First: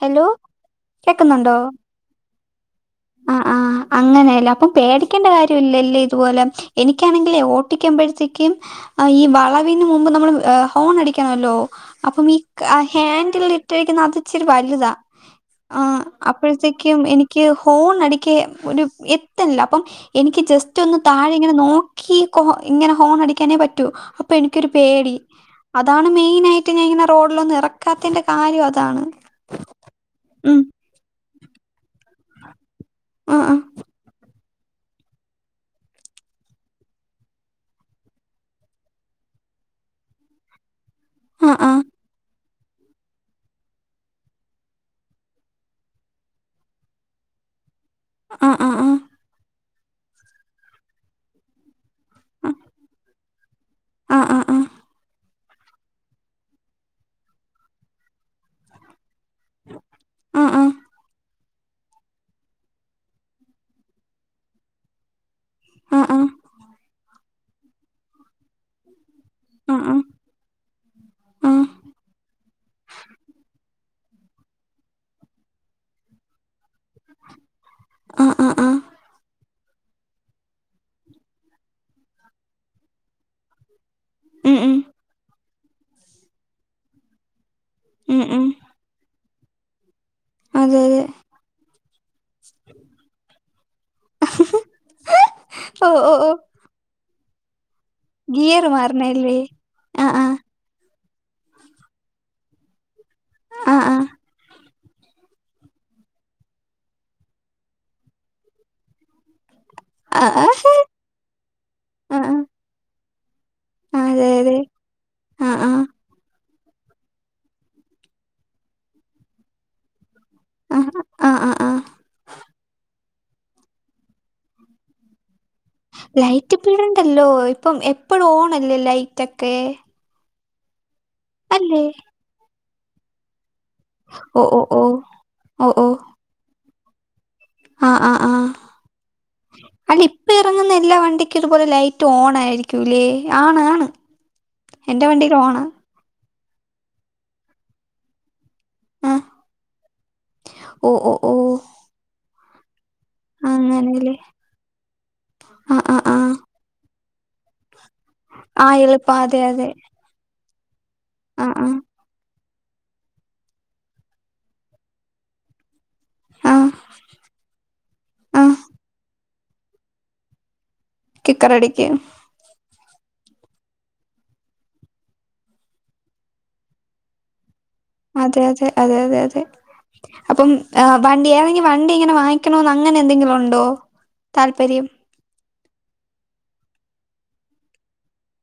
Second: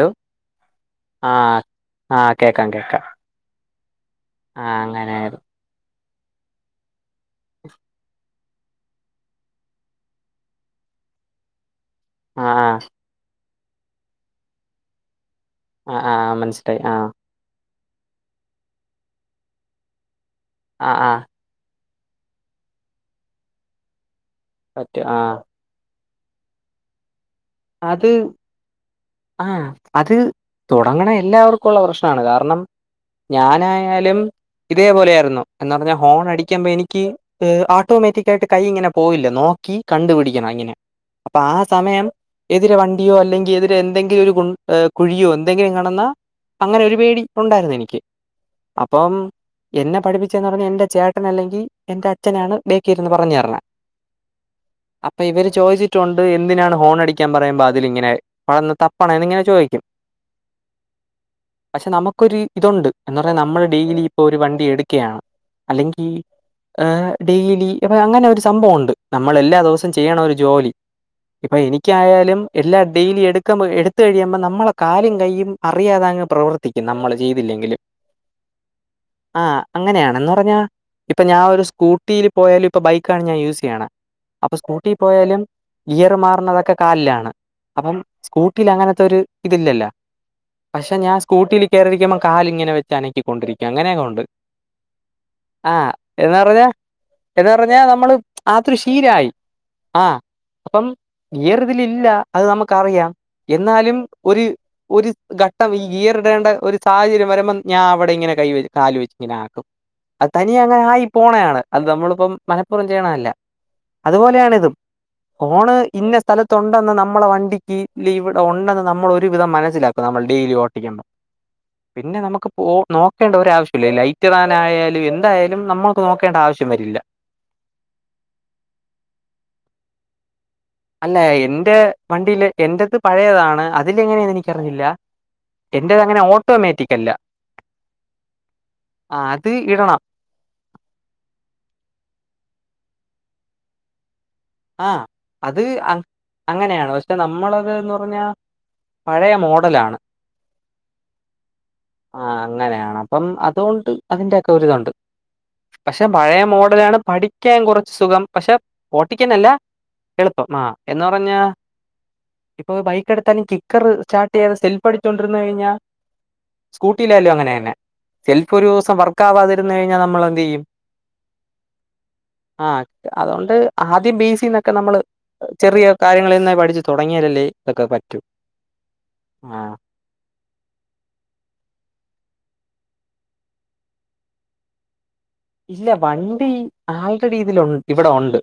Hello, കേക്കുന്നുണ്ടോ? ആഹ് ആഹ് കേക്കാം കേക്കാം ആഹ് ആഹ് അങ്ങനെയല്ലേ അപ്പം ആഹ് പേടിക്കേണ്ട അങ്ങനെയായിരുന്നു കാര്യം ഇല്ലല്ലേ [unintelligible] എനിക്കാണെങ്കിലേ ഓട്ടിക്കുമ്പഴ്ത്തേക്കും ഈ വളവിന് മുമ്പ് നമ്മള് ഏഹ് ഹോണടിക്കണല്ലോ അപ്പൊ മീ ആഹ് ഹാൻഡ്‌ലെ. ത്തേക്ക് അത് ഇച്ചിരി വലുതാ. ആഹ് അപ്പോഴത്തേക്കും എനിക്ക്. ഫോൺ അടിക്കെ ഒരു എത്തിയില്ല അപ്പം. എനിക്ക് ജസ്റ്റ് ഒന്ന് ആഹ് ആഹ് താഴെ ഇങ്ങനെ നോ കി കൊ ഇങ്ങനെ ഹോൺ അടിക്കാനേ പറ്റൂ. അപ്പം എനിക്കൊരു പറ്റും പേടി ആഹ് അ അതാണ് മെയിനായി ആയിട്ട് ഞാൻ ഇങ്ങനെ ഒരു. റോഡിലൊന്നും അത് ഇറക്കാത്തിന്റെ കാര്യം അതാണ് ആഹ് അത് ഉം. തുടങ്ങണ എല്ലാവർക്കും ഉള്ള പ്രശ്നമാണ് കാരണം. ആഹ് ആഹ് ഞാനായാലും ഇതേ പോലെയായിരുന്നു എന്നുപറഞ്ഞാൽ ഹോൺ അടിക്കുപ്പോ എനിക്ക് ഏഹ് ഓട്ടോമാറ്റിക്ക് ആയിട്ട് കൈ ഇങ്ങനെ പോയില്ല നോക്കി കണ്ടുപിടിക്കണം ഇങ്ങനെ. അപ്പൊ ആ ആഹ് ആഹ് സമയം. എതിരെ വണ്ടിയോ അല്ലെങ്കിൽ എതിരെ എന്തെങ്കിലും ഒരു കു കുഴിയോ എന്തെങ്കിലും കടന്നൽ അങ്ങനെ ഒരു പേടി ഉണ്ടായിരുന്നു എനിക്ക്. ആ ആ ആ അപ്പം എന്നെ പഠിപ്പിച്ചെന്ന് പറഞ്ഞ എന്റെ ചേട്ടൻ അല്ലെങ്കി എന്റെ അച്ഛനാണ് ബേക്കി ഇരുന്ന് പറഞ്ഞർ ആ ആ ആ അപ്പൊ ഇവര് ചോദിച്ചിട്ടുണ്ട് എന്തിനാണ് ഹോണടി ക്കാൻ പറയുമ്പ അതിലിങ്ങനെ [unintelligible] തപ് പണേന്ന് ഇങ്ങനെ ചോദിക്കും. ആ ആ ആ പക്ഷെ നമുക്കൊരു ഇതുണ്ട്. എന്ന് പറഞ്ഞാ നമ്മള് ഡെയിലി ഇപ്പൊ ഒരു വണ്ടി എടുക്കയാണ്. ആ ആ ആ ആ അല്ലെങ്കി ആ ആ ഏഹ് ഡെയ്ലി അപ്പ അങ്ങനൊരു സംഭവൊണ്ട്. നമ്മൾ എല്ലാ ദിവസവും ചെയ്യണ ഒരു ജോലി. ഇപ്പൊ എനി ക്കും എല്ലാ ഡെയ്ലി എടുക്കുമ്പ എടുത്ത് കഴിയുമ്പ നമ്മളെ കാലും കയ്യും അറിയാതങ്ങ് പ്രവർ ത്തിക്കും നമ്മള് ചെയ്തില്ലെങ്കിലും ആ അങ്ങനെയാണ് എന്ന് പറഞ്ഞാ ഇപ്പൊ ഞാൻ ഒരു സ്കൂട്ടിയില് പോയാലും ഇപ്പൊ ബൈക്കാണ് ഞാൻ യൂസ് ചെയ്യണെ. അപ്പൊ ഉം ഉം സ്കൂട്ടി പോയാലും ഗിയറ് മാറുന്നതൊക്കെ കാലിലാണ് അപ്പം ഉം ഉം സ്കൂട്ടീൽ അങ്ങനത്തൊര് ഇതില്ലല്ല അതെ പക്ഷെ അതെ ഞാൻ സ്കൂട്ടില് കേയറിരിക്കുമ്പോ കാലിങ്ങനെ വെച്ച അനക്കി കൊണ്ടിരിക്കും അങ്ങനെയൊക്കെ ഉണ്ട് ആഹ ഓ ഓ എാ ഓ പറഞ്ഞ എതാ പറഞ്ഞ നമ്മള് ഗിയർ ആത് ശീരായി മാറണല്ലേ ആ ആഹ് ആ അപ്പം ഈറ് ഇതിലില്ല ഇതില ഇല്ല അത് നമുക്ക്റിയാം ആ ആ എന്നാലും ഒരു ഒരു ഘട്ടം ഈ ഗിയറിടേണ്ട ഒരു സാഹചര്യം വരുമ്പ ഞാൻ അവിടെ ഇങ്ങനെ കൈ കാാല് വെച്ച് ഇങ്ങനെ ആക്കും ആ ആ അത്താനി അങ്ങനെ ആയി പോണയാണ് അത് ആ നമ്മളിപ്പം മലപ്പുറം ചെയ്യണല്ല ആ അതെ അതുപോലെയാണ അതെ ഇതും ആ ആ ഫോണ് സ്ഥലത്തുണ്ടെന്ന് നമ്മളെ വണ്ടിക്ക് ഇവിടെ ഉണ്ടെന്ന് നമ്മൾ ഒരുവിധം മനസ്സിലാക്കും നമ്മൾ ഡെയിലി ആ ഓട്ടിക്കുമ്പ ആ ആ ആ പിന്നെ നമുക്ക് പോ നോ വേണ്ട ഒരവശ്യല്ല ലൈറ്റ് തറാനായാല് എന്തായ ലൈറ്റ് പിടുണ്ടല്ലോ ഇപ്പം എപ്പഴും ഓണല്ലേ ലൈറ്റ് ഒക്കെ അല്ല ഇൻന്റെ അല്ലേ വണ്ടീല് എൻറത്ത് പഴേതാണ് അതിലെ എങ്ങനെയാെന്ന് ഓ ഓ ഓ എനിക്കറിയില്ല ഓ ഓ എൻറത് അങ്ങനെ ഓട്ടോമാറ്റിക് ല്ല ആ ആ ആ അത് ഇടണം. അല്ല ഇപ്പ ഇറങ്ങുന്ന എല്ലാ വണ്ടിക്കും ഇതുപോലെ ലൈറ്റ് ഓൺ ആയിരിക്കും ക്കൂലേ ആണ് ആണ് ആ എന്റെ വണ്ടിയിൽ അത് ഓണാ അങ്ങനെയാണ് പക്ഷെ നമ്മളത് എന്ന് പറഞ്ഞാ ആ പഴയ മോഡലാണ് ഓ ഓ ഓ ആ അങ്ങനെയാണ് അപ്പം അതുകൊണ്ട് അങ്ങനെല്ലേ അതിൻന്റെറെ ഒക്കെ ഒരുരിതമുണ്ട് ആ ആ പക്ഷെ ആ പഴയ മോഡലാണ് പഠിക്കാൻ കുറച്ച് സുഖം പക്ഷെ ആ എളുപ്പം അതെ അതെ പ്പം ആ എന്ന് പറഞ്ഞ ആ ആ ഇപ്പൊ ബൈക്ക് എടുത്താലും കിക്കർ സ്റ്റാർട്ട ചെയാതെപ്പ് സെൽഫ് അിച്ചൊണ്ടിര്ന്ന് കഴിഞ്ഞൽ ആ സ്കൂട്ടിയിലായാലോ അങ്ങനെ തന്നെ ആ സെൽഫി ഒരു ദിവസം വർക്ക് ക്കാവാതിരുന്ന് കഴിഞ്ഞാൽ നമ്മള് എന്ത് ചെയ്യും കിക്കറടിക്ക് ആ ത് അതോണ്ട് ആദ്യം ബി എസിന്നൊക്കെ നമ്മള് ചെറിയ കാര്യങ്ങളിൽന്നായി പഠിച്ചു തുടങ്ങിയരല്ലേ അതെ അതെ അതെ അതെ അതെ ആഹ് അപ്പം വണ്ടി ഏതെങ്കും വണ്ടി ഇങ്ങനെ വാങ്ങ അങ്ങനെ എന്തെങ്കിലും ഉണ്ടോ താല്പര്യം ഇല്ല വണ്ടി ആൾ റെഡി ഇതിൽ ഇവിടെ ഉണ്ട്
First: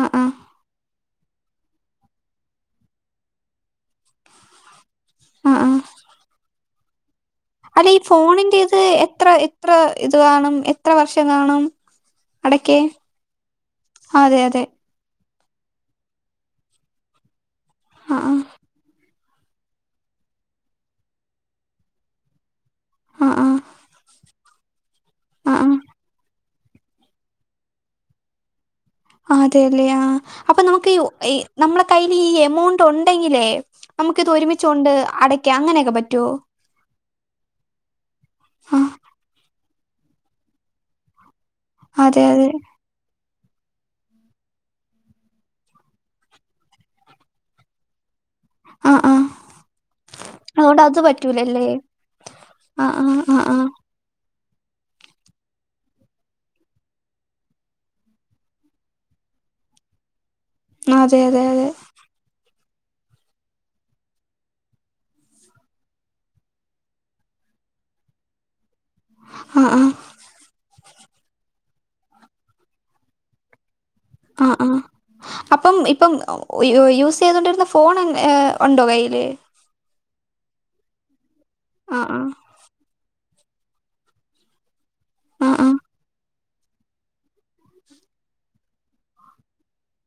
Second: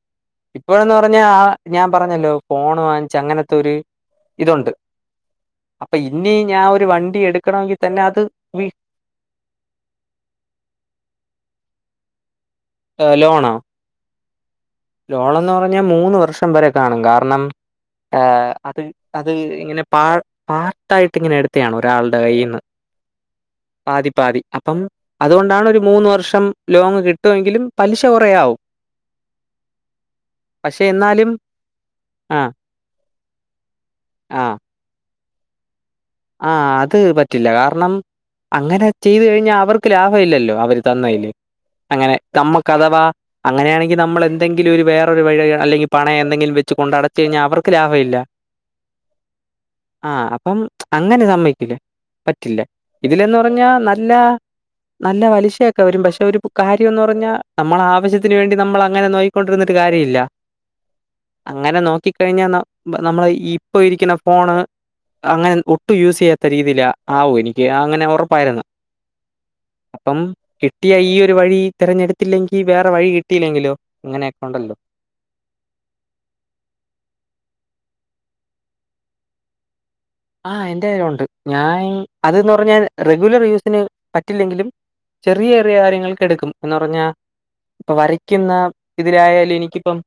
ആ ആ ഇപ്പോഴെന്ന പറഞ്ഞ ആ ഞാൻ പറഞ്ഞല്ലോ ഫോൺ വാങ്ങിച്ച് അങ്ങനത്തെ ഒരു ഇതുണ്ട് ആ ആ അപ്പൊ ഇനി ഞാൻ ഒരു വണ്ടി എടുക്കണമെങ്കിൽ അല്ല ഈ തന്നെ അത് ഫോണിന്റെ വി ഇത് എത്ര എത്ര ഇത് കാണും എത്ര വർഷം കാണും അടക്കേ ഹ ലോണാ അതെ അതെ ലോണന്ന് പറഞ്ഞാൽ മൂന്ന് വർഷം വരെ കാണും കാരണം ആ ആ ആഹ അത് അത് ഇങ്ങനെ പാ പാർട്ട് ആയിട്ട് ഇങ്ങനെ എടുത്തയാണ് ഒരാളുടെ കയ്യിൽന്ന് ആ ആ പാതി പാതി അപ്പം ആ അതുകൊണ്ടാണ് ഒരു ആ മൂന്ന് വർഷം ലോണ് കിട്ടുമെങ്കിലും പലിശ കുറയാവും അതെല്ലേ ആ അപ്പൊ പക്ഷെ നമുക്ക് എന്നാലും നമ്മള കയ്യിൽ ഈ ആഹ് എമൗണ്ട് ഉണ്ടെങ്കിലേ നമുക്ക് ഇത് ഒരുമിച്ചു കൊണ്ട് അട അങ്ങനെയൊക്കെ പറ്റുമോ ആഹ അത് പറ്റില്ല കാരണം ആ അങ്ങനെ ചെയ്ത് കഴിഞ്ഞാ അവർക്ക് ലാഭ ഇല്ലല്ലോ അവര് തന്നതില് അങ്ങനെ അതെ അതെ നമ്മൾക്ക് അഥവാ അങ്ങനെയാണെങ്കിൽ നമ്മൾ എന്തെങ്കിലും ഒരു വേറൊരു വഴി അല്ലെങ്കിൽ പണയ എന്തെങ്കിലും വെച്ച് കൊണ്ടണ്ട്ടച്ച് കഴിഞ്ഞാൽ അവർക്ക് ലാഭമല്ല ആ ആ ആഹ് അപ്പം അതുകൊണ്ട് അത് അങ്ങനെ പറ്റൂലല്ലേ സമ്മക്കില്ലേ പറ്റില്ല ആ ആ ഇതിലന്ന് ആ ആ പറഞ്ഞാ നല്ല നല്ല പലിശയൊക്കെ വരും പക്ഷെ ഒരു കാര്യംന്ന് പറഞ്ഞാ നമ്മളെ ആവശ്യത്തിനന് വേണ്ടി നമ്മൾ അങ്ങനെ നോയിക്കൊണ്ടിരുന്ന ഒരു കാര്യമ ഇില്ല അതെ അതെ അതെ അങ്ങനെ നോക്കിക്കഴിഞ്ഞാ നമ്മള് ഇപ്പൊ ഇരിക്കുന്ന ഫോണ് അങ്ങനെ ഒട്ടും യൂസ് ചെയ്യാത്ത രീതിൽ ആവും എനിക്ക് അങ്ങനെ ഉറപ്പായിരുന്നു ആ ആ അപ്പം കിട്ടിയ ഈ ഒരു വഴി തിരഞ്ഞെടുത്തില്ലെങ്കിൽ വേറെ വഴി കിട്ടയില്ലെങ്കിലോ ആ ആ അപ്പം ഇപ്പം യൂസ് ചെയ്തൊണ്ടിരുന്ന ഫോൺ ഏ ഉണ്ടോ കയ്യില് ആഹ് എന്റെ കൈയിൽ ഉണ്ട് ഞാൻ ആ ആ അതെന്ന് പറഞ്ഞ റെഗുലർ യൂസിന് പറ്റില്ലെങ്കിലും ആ ചെറിയ ആ ചെറിയ കാര്യങ്ങൾക്ക് എടുക്കും എന്ന് പറഞ്ഞാ ഇപ്പൊ വരയ്ക്കുന്ന ഇതിലായാലും എനിക്കിപ്പം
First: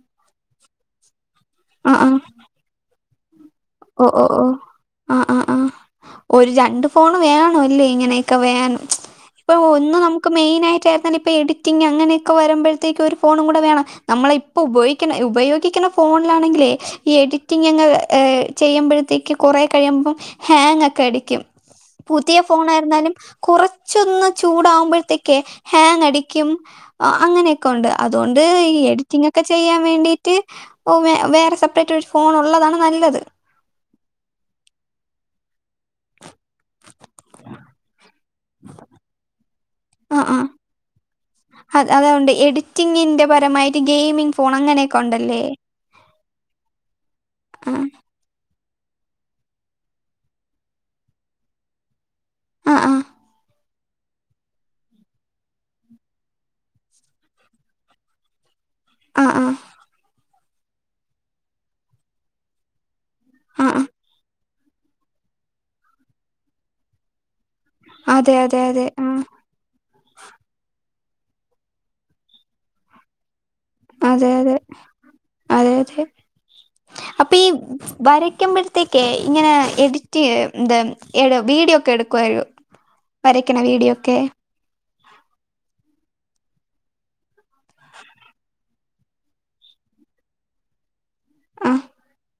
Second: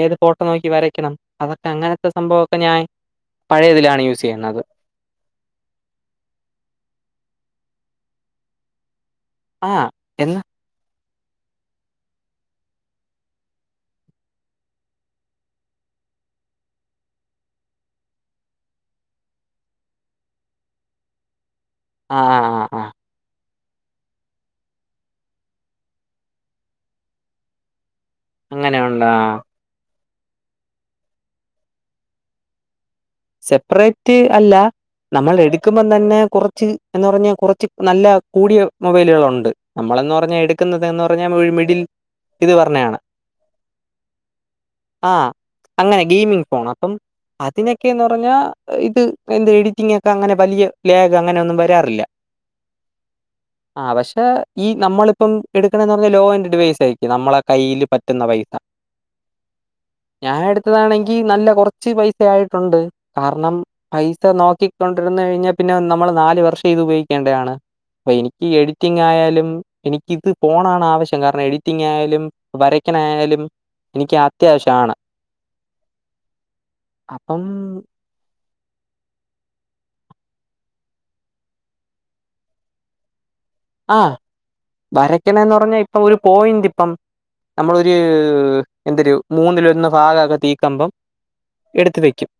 ഏത് ഫോട്ടോ നോക്കി വരക്കണം, അതൊക്കെ ആ അങ്ങനത്തെ ആ സംഭവൊക്കെ ഞാൻ പഴയതിലാണ് ഓ യൂ ഓ ആ ആ ആ. ഒരു ര ണ്ട് ഫോ വേണ അല്ലേ ഇങ്ങനെയൊ ക്കെ ഇപ്പൊ ആ ഒന്ന് നമുക്ക് എന്ന മെയിനാ യിട്ട ഇപ്പോ എഡിറ്റിംഗ് അങ്ങനെയൊക്കെ വരുമ്പോഴത്തേക്ക് ഒരു ഫോണും കൂടെ വേണം. നമ്മള ഇപ്പോൾ ഉപയോഗിക്കണ ഉപയോഗിക്ക്ണ ഫോണിലാണെങ്കിലേ, ഈ എഡിറ്റിംഗങ്ങ് ഏ ചെയ്യുമ്പോഴത്തേക്ക് കുറേ കഴിയുമ്പം ഹാങ്ങ് ഒക്കെ അടി ക്കും. ആ പുതിയ ആ ആ ആ, ഫോണായിരുന്നാലും കുറച്ചൊന്ന് ചൂടാവുമ്പോഴത്തേക്കേ ഹാങ് അടിക്കും അങ്ങനെയൊക്കെ ഉ ണ്ട്. അതുകൊണ്ട് ഈ അങ്ങനെയുണ്ട് ആ എഡിറ്റിംഗ് ഒക്കെ ചെയ്യാൻ വേണ്ടി വേറെ സെപ്പറേറ്റ് ഒരു ഫോൺ ഉള്ളതാണ് നല്ലത്. സെപ്പറേറ്റ് അല്ല, നമ്മൾ എടുക്കുമ്പം തന്നെ കുറച്ച് എന്ന് പറഞ്ഞ കുറച്ച് നല്ല കൂടിയ മൊബൈലുകളുണ്ട്. നമ്മൾന്ന് ആ ആ പറഞ്ഞാൽ എടുക്കുന്നത് എന്ന് പറഞ്ഞാൽ മിഡിൽ അത് അതുണ്ട് ഇത് പറാണ് എഡിറ്റിങ്ങിന്റെ പരമായിട്ട് ഗെയിമിംഗ് ഫോൺ അങ്ങനെയൊക്കെ ആ ഉണ്ടല്ലേ അങ്ങനെ ഗെയിമിംഗ് ഫോൺ അപ്പം അതിനൊ ആ പിന്ന ഇത് എന്റെ എഡിറ്റിംഗ് ഒക്കെ അങ്ങനെ വലിയ ലാഗ് അങ്ങനെ ഒന്നും വരാറില്ല ആഹ ആ ആഹ പക്ഷെ ഈ നമ്മളിപ്പം എടുക്കണന്ന് പറഞ്ഞാ ലോ ആൻറ്ഡവൈസ ആയിരിക്കും, നമ്മളെ കയ്യിൽ പറ്റുന്ന പൈസ ആഹ ആഹ ഞാൻ എടുത്തതാണെങ്കിൽ നല്ല കുറച്ച് പൈസ ആയിട്ട് ഉണ്ട് കാരണം ആ ആ. പൈസ നോക്ക ക്കിക്കൊന്ദിരുന്നുകഴിഞ്ഞാൽ പിന്നെ നമ്മൾ നാല് വർഷം ഇത് ഉപയോഗിക്കേണ്ടതാണ് അപ്പൊ അതെ എനിക്ക് അതെ അതെ ആ എഡിറ്റിംഗ്ആയാലും എനിക്കിത് ഫോണാണാവശ്യ കാരണം എഡിറ്റിംഗായാലും, വരക്ക്ണെ ആയാലും എനിക്ക് അതെ അതെ അത്യാവശ്യമാണ്. അതെ അതെ [unintelligible] വരക്കുമ്പോഴത്തേക്കേഇങ്ങനെ എഡിറ്റ് എന്ത വീഡിയോ ഒക്കെ എടുക്കുവോ? ആഹ വരക്കണന്ന് പറഞ്ഞാ ഇപ്പൊ ഒരു പോയിന്റ് ഇപ്പം നമ്മളൊരു എന്തര് മൂന്നിലൊന്ന് ഭാഗൊക്കെ തീകമ്പം ആ എടുത്ത് വെക്കും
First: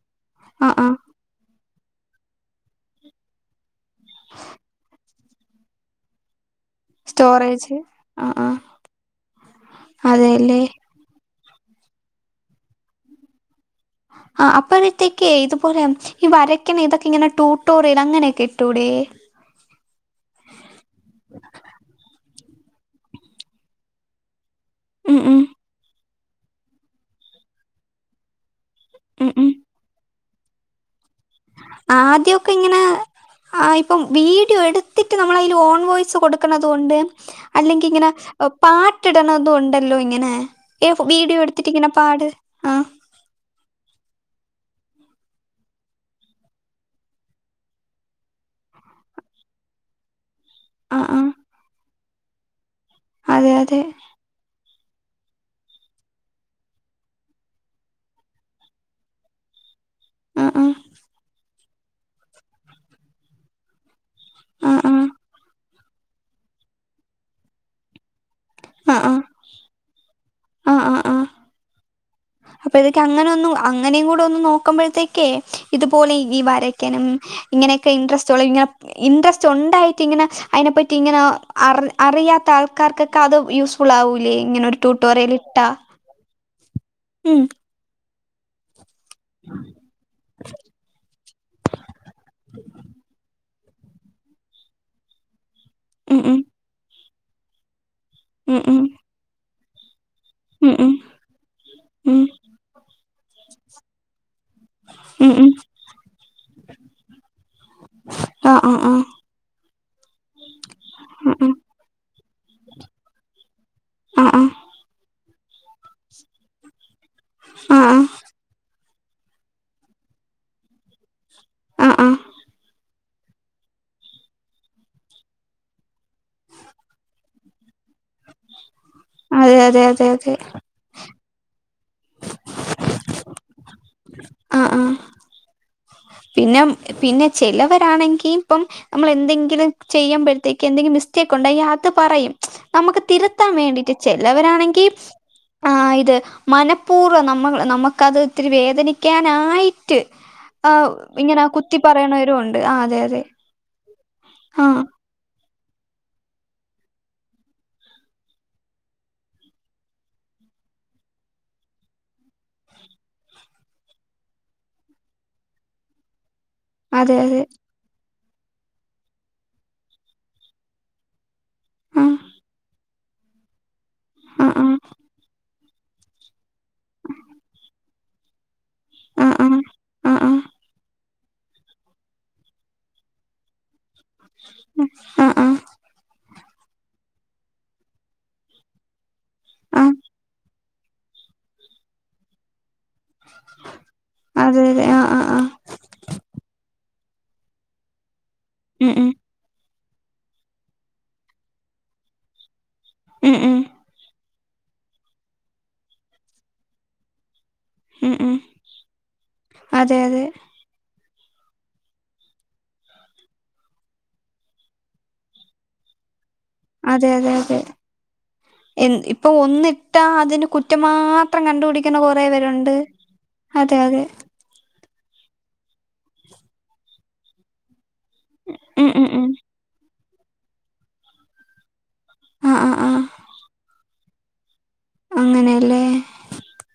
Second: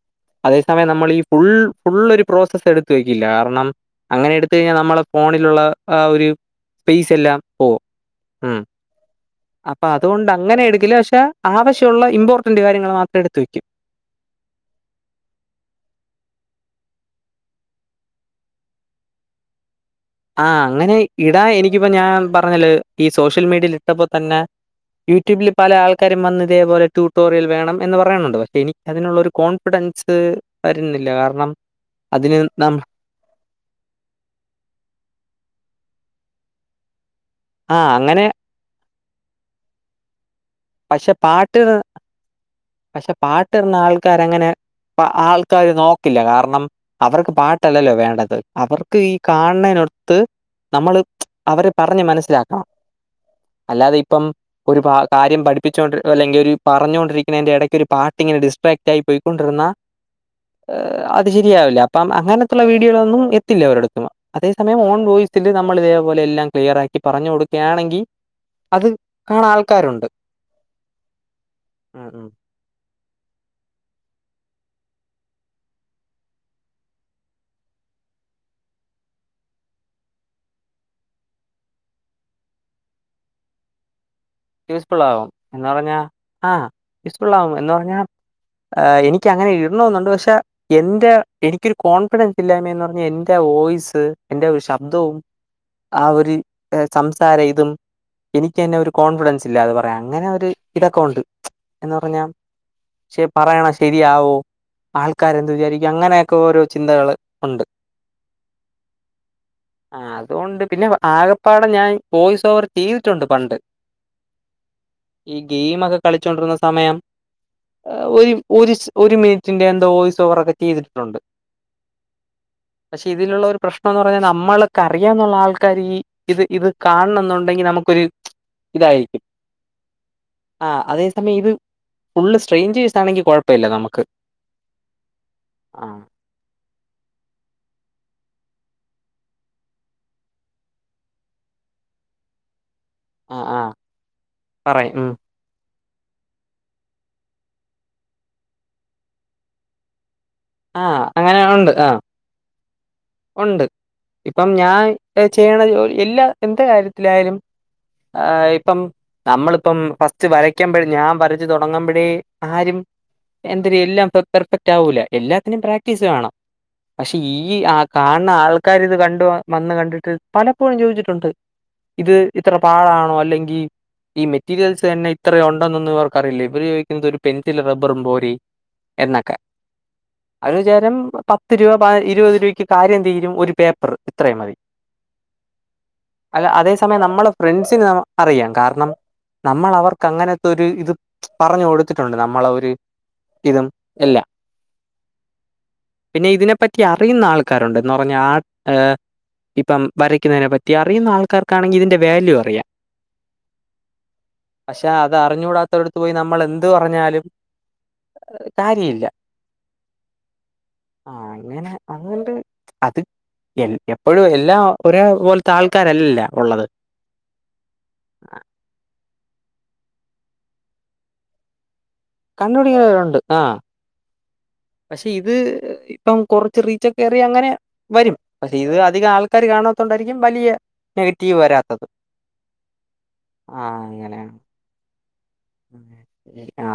അതേ ആ ആ സമയം നമ്മൾ ഈ ഫുൾ ഫുളളൊരു പ്രോസസ്സ് എടുത്തത്ത് വയ്ക്കില്ല കാരണം അങ്ങനെ എടുത്ത കഴിഞ്ഞാൽ നമ്മളെ ഫോണിലുള്ള ഫു ആ ഒരു സ്പെയസ് എല്ലാം പോവും ആ അപ്പൊ അതുകൊണ്ട് അങ്ങനെ അതെയല്ലേ എടുക്കല പക്ഷെ ആവശ്യമുള്ള ഇമ്പോർട്ടന്റ് കാര്യങ്ങൾ മാത്രം എടുത്ത വെക്കും ആഹ അപ്പഴത്തേക്ക ഇതുപോലെ ഈ വരക്കണെ ഇതൊക്കെ ഇങ്ങനെ ടൂട്ടോറ് ഇത അങ്ങനെയൊക്കെ ഇട്ടുടെ. പറഞ്ഞല് ഈ സോഷ്യൽ മീഡിയൽ ഇട്ടപ്പോ തന്നെ ഉം ഉം യൂട്യൂബില് പല ആൾക്കാ ആൾക്കര വന്ന്‌ ഇതേപോലെ ട്യൂട്ടോറിയൽ വേണം എന്ന് പറയു ന്നുണ്ട്. പക്ഷെ എനി അതിനുള്ള ഒരു കോൺഫിഡൻസ് വരുന്നില്ല കാരണം അതിന് ആദ്യൊക്കെ നം ഇങ്ങനെ ആ ഇപ്പം വീഡിയോ എടുത്ത് എടുത്തിട്ട് നമ്മളതിൽ ഓൺ വോയ്സ് കൊടുക്കണതുണ്ട് ആ അല്ലെങ്കിൽ ഇങ്ങനെ അങ്ങനെ പാ കെട്ടിടണന്നും ഉണ്ടല്ലോ ഇങ്ങനെ ഏ പക്ഷെ വീഡിയോ പാട്ട് എടുത്തിട്ട് ഇങ്ങനെ പാട് ആ പക്ഷെ പാട്ടിടണ ആൾക്കാര അങ്ങനെ അ ആൾക്കാര്നോക്കില്ല കാരണം. അവർക്ക് പാട്ടല്ലല്ലോ വേണ്ടത് അവർക്ക് ഈ കാണണനൊടുത്ത് ആ നമ്മള് ആ അവരെ പറ പറഞ്ഞ് മനസ്സിലാക്കണം. അതെ അതെ അല്ലാതെ ഇപ്പം ഒരു കാര്യം പഠി പഠിപ്പിച്ച്ട്ട് അല്ലെങ്കിൽ ഒരു പറഞ്ഞുകൊണ്ടരിക്കുന്ന എന്റെ ഇടയ്ക്ക് ഒരു പാട്ട്ങ്ങനെ ഡിസ്ട്രക് ആയിക്കണ്ടരുന്നാ ആ ആ അ അത് ല്ല അപ്പം അങ്ങനത്തുള്ള വീഡോകളൊന്നും എത്തില്ല ഒ രോടുത്ത് അതേ ആ സമയം ആ ഓൺവോയ്‌സില് നമ്മള ഇതേപലെ എല്ലാം ക്ലിയറക്കി പറഞ്ഞു കൊടുക്കുകയാണെങ്കിൽ അത് കാണാൻ ആൾക്കാരുണ്ട്. ആഹ ആഹ ആഹ ഉം ഉം അപ്പൊത അങ്ങനെ ഒന്നും അങ്ങനെയ കൂടെ ഒന്ന് നോക്കുമ്പോഴത്തേക്കേ ഇതുപോലെ ഈ വരക്കാനും ഇങ്ങനെയൊക്കെ ഇൻട്രസ്റ്റ്ള്ള ഇങ്ങനെ ഇൻട്രസ്റ്റ് ഉണ്ടായിട്ട് ഇങ്ങനെ അതിനെ പറ്റി ഇങ്ങനെ അറിയാത്ത ആൾക്കാർക്കൊക്കെ അത് യൂസ്ഫുൾ ആക ഇങ്ങനെ ഒരു യൂസ്ഫുൾ ട്യൂട്ടോറിയൽ ഇട്ടാ ഉസ്ഫുൾ ഉം ആവും എന്ന് പറഞ്ഞ എനിക്ക് അങ്ങനെ ഇടണെന്നുണ്ട് പക്ഷെ എന്റെ എനിക്കൊരു കോൺഫിഡൻസ് ഇല്ലായ്മന്ന് പറഞ്ഞാ എന്റെറെ ഓയിസ് എന്റെ ഒരു ശബ്ദവും ആ ഉം ഉം ഒരു സം താര ഇതും ഉം എനിക്ക് എന്നെ ഉം ഒരു കോൺഫിഡൻ ഇല്ലാതെ പറയാം അങ്ങനെ ഒരു ഉം ഉം ഇതൊക്കെ ഉണ്ട് എന്ന് പറഞ്ഞ ഉം ശെ പറയണ ശെരിയാവോ ഉം ആൾക്കാര ഉം എന്ത് വിചാരിക്കും അങ്ങനെയൊക്കെ ഓരോ ചിന്തകള് ഉണ്ട് ആഹ് ആഹ് ആഹ് അതുകൊണ്ട് പിന്നെ ഉം ഉം ആകപ്പാടെ ഞാൻ പോയ്സ് ഓവർ ചെയ്തിട്ടുണ്ട് പണ്ട് ആ ആ ഈ ഗെയിം ഒക്കെ കളിച്ചൊണ്ടിരുന്ന സമയം ആ ആഹ് ഒരു ഒരു ഒരു മിനിറ്റിന്റെ എന്തോ വോയ്സ് ഓവർ ഒക്കെ ചെയ്തിട്ടുണ്ട് ആ ആ പക്ഷെ ഇതിലുള്ള ഒരു പ്രശ്നംന്ന് പറഞ്ഞാൽ നമ്മൾക്ക്റിയന്നുള്ള ആൾക്കാര് ഈ ഇത് ഇത് കാണണം എന്നുണ്ടെങ്കില് നമുക്കൊരു ഇതായിരിക്കും അതെ അതെ അതെ അതെ ആ അതേ സമയം ഇത് ഫുൾ സ്‌ട്രെൻജർസ്ണെങ്കി കുഴപ്പം ഇപ്പല്ല നമുക്ക് ആഹ് ആഹ് ആ പിന്നെ പിന്നെ ചിലവരാണെങ്കി ഇപ്പം നമ്മൾ എന്തെങ്കിലും ചെയ്യുമ്പഴത്തേക്ക് എന്തെങ്കിലും മിസ്റ്റേക്ക് ഉണ്ട അത് പറയും നമുക്ക് ആ തിരുത്താൻ ആ വേണ്ടിട്ട് ചെലവരാണെങ്കി പറയും ഉം ആ ഇത് മനപൂർവം നമ്മൾ നമുക്കത് ഇത്തിരി വേദനിക്കാനായിട്ട് ആ അങ്ങനെ ഇങ്ങനെ ഉണ്ട് കുത്തി ആ പറയണവരും ഉണ്ട് ആ ഉണ്ട് ഇപ്പം ഞാൻ ചെയ്യണ ജോലി എല്ലാ എന്ത് കാര്യത്തിലായാലും ഇപ്പം നമ്മളിപ്പം ഫസ്റ്റ് വരക്കുമ്പോഴേ ഞാൻ വരച്ചു തുടങ്ങുമ്പോഴേ ആരും എന്തരും എല്ലാം പെർഫെക്റ്റ് ആവൂല്ല എല്ലാത്തിനും പ്രാക്ടീസ് വേണം അതെ പക്ഷെ അതെ ഈ ആ കാണുന്ന ആൾക്കാർ ഇത് കണ്ട് വന്ന് കണ്ടിട്ട് പലപ്പോഴും ചോദിച്ചിട്ടുണ്ട് ഇത് ആഹ് ഇത്ര പാടാണോ അല്ലെങ്കി ഈ ആഹ് മെറ്റീരിയൽസ് തന്നെ ഇത്രയു ഇതൊന്നും ഇവർക്കറിയില്ല ഇവര് ചോദിക്കുന്നത് ഒരു പെൻസിലും റബറും പോ [inaudible] ആഹ് എന്നൊക്കെ ആഹ് ആഹ് ആഹ് ആഹ് അവര് വിചാരം പത്ത് രൂപ പ ഇരുപത് രൂപയ്ക്ക് കാര്യം തീരും ഒരു പേപ്പർ ഇത്രയും മതി ആഹ് ആഹ് അല്ല അതേ സമയം നമ്മൾ ഫ്രണ്ട്സിന് ന അറിയാം കാരണം നമ്മൾ ആഹ് അവർക്ക് അങ്ങനത്തെ ഇത് പറഞ്ഞു കൊടുത്തിട്ടുണ്ട് നമ്മളെ ഒരു ഇതും എല്ലാം അതെ അതെ ആഹ് ആഹ് ആഹ് പിന്നെ ഇതിനെപ്പ യെ അറിയുന്ന ആള് ആൾക്കാരുണ്ട് ഉണ്ടെന്ന് പറഞ്ഞാ ആ ഉം ഉം ഇപ്പം വരയ്ക്കുന്നതിനെ പറ്റി അറിയുന്ന ആൾക്കാർക്കാണെങ്കിൽ ഇതിന്റെ വാല്യു അറിയാം ഉം ഉം പക്ഷെ അത് അറിഞ്ഞുകൂടാത്ത വരടുത്തു പോയി നമ്മള് എന്ത് പറഞ്ഞാലും ഉം ഉം കാര്യയില്ല അതെ അതെ ആ അങ്ങനെ അതുകൊണ്ട് അത് എൽ എപ്പോഴും എല്ലാ ഒരേ പോലത്തെ ആൾക്കാരല്ലല്ല ഉള്ളത് അതെ അതെ അതെ എന്ത്‌ ഇപ്പൊ ഒന്നിട്ടാ അതിന് കുറ്റം മാത്രം കണ്ടുപിടി ക്കന കൊറേ പേരുണ്ട് കണ്ടുപിടിക്കുന്നവരുണ്ട് ആ അതെ അതെ പക്ഷെ ഇത് ഇപ്പം കൊറച്ച് റീച്ചെക്കെറി അങ്ങനെ വരും പക്ഷെ ഇത് ഉം ഉം അധികം ഉം ആൾക്കാര് കാണത്തോണ്ടാ ഇനിയും വലിയ നെഗറ്റീവ് വരാത്തത് ആഹ് ആഹ് ആഹ് ആ അ അങ്ങനെയല്ലേ ആ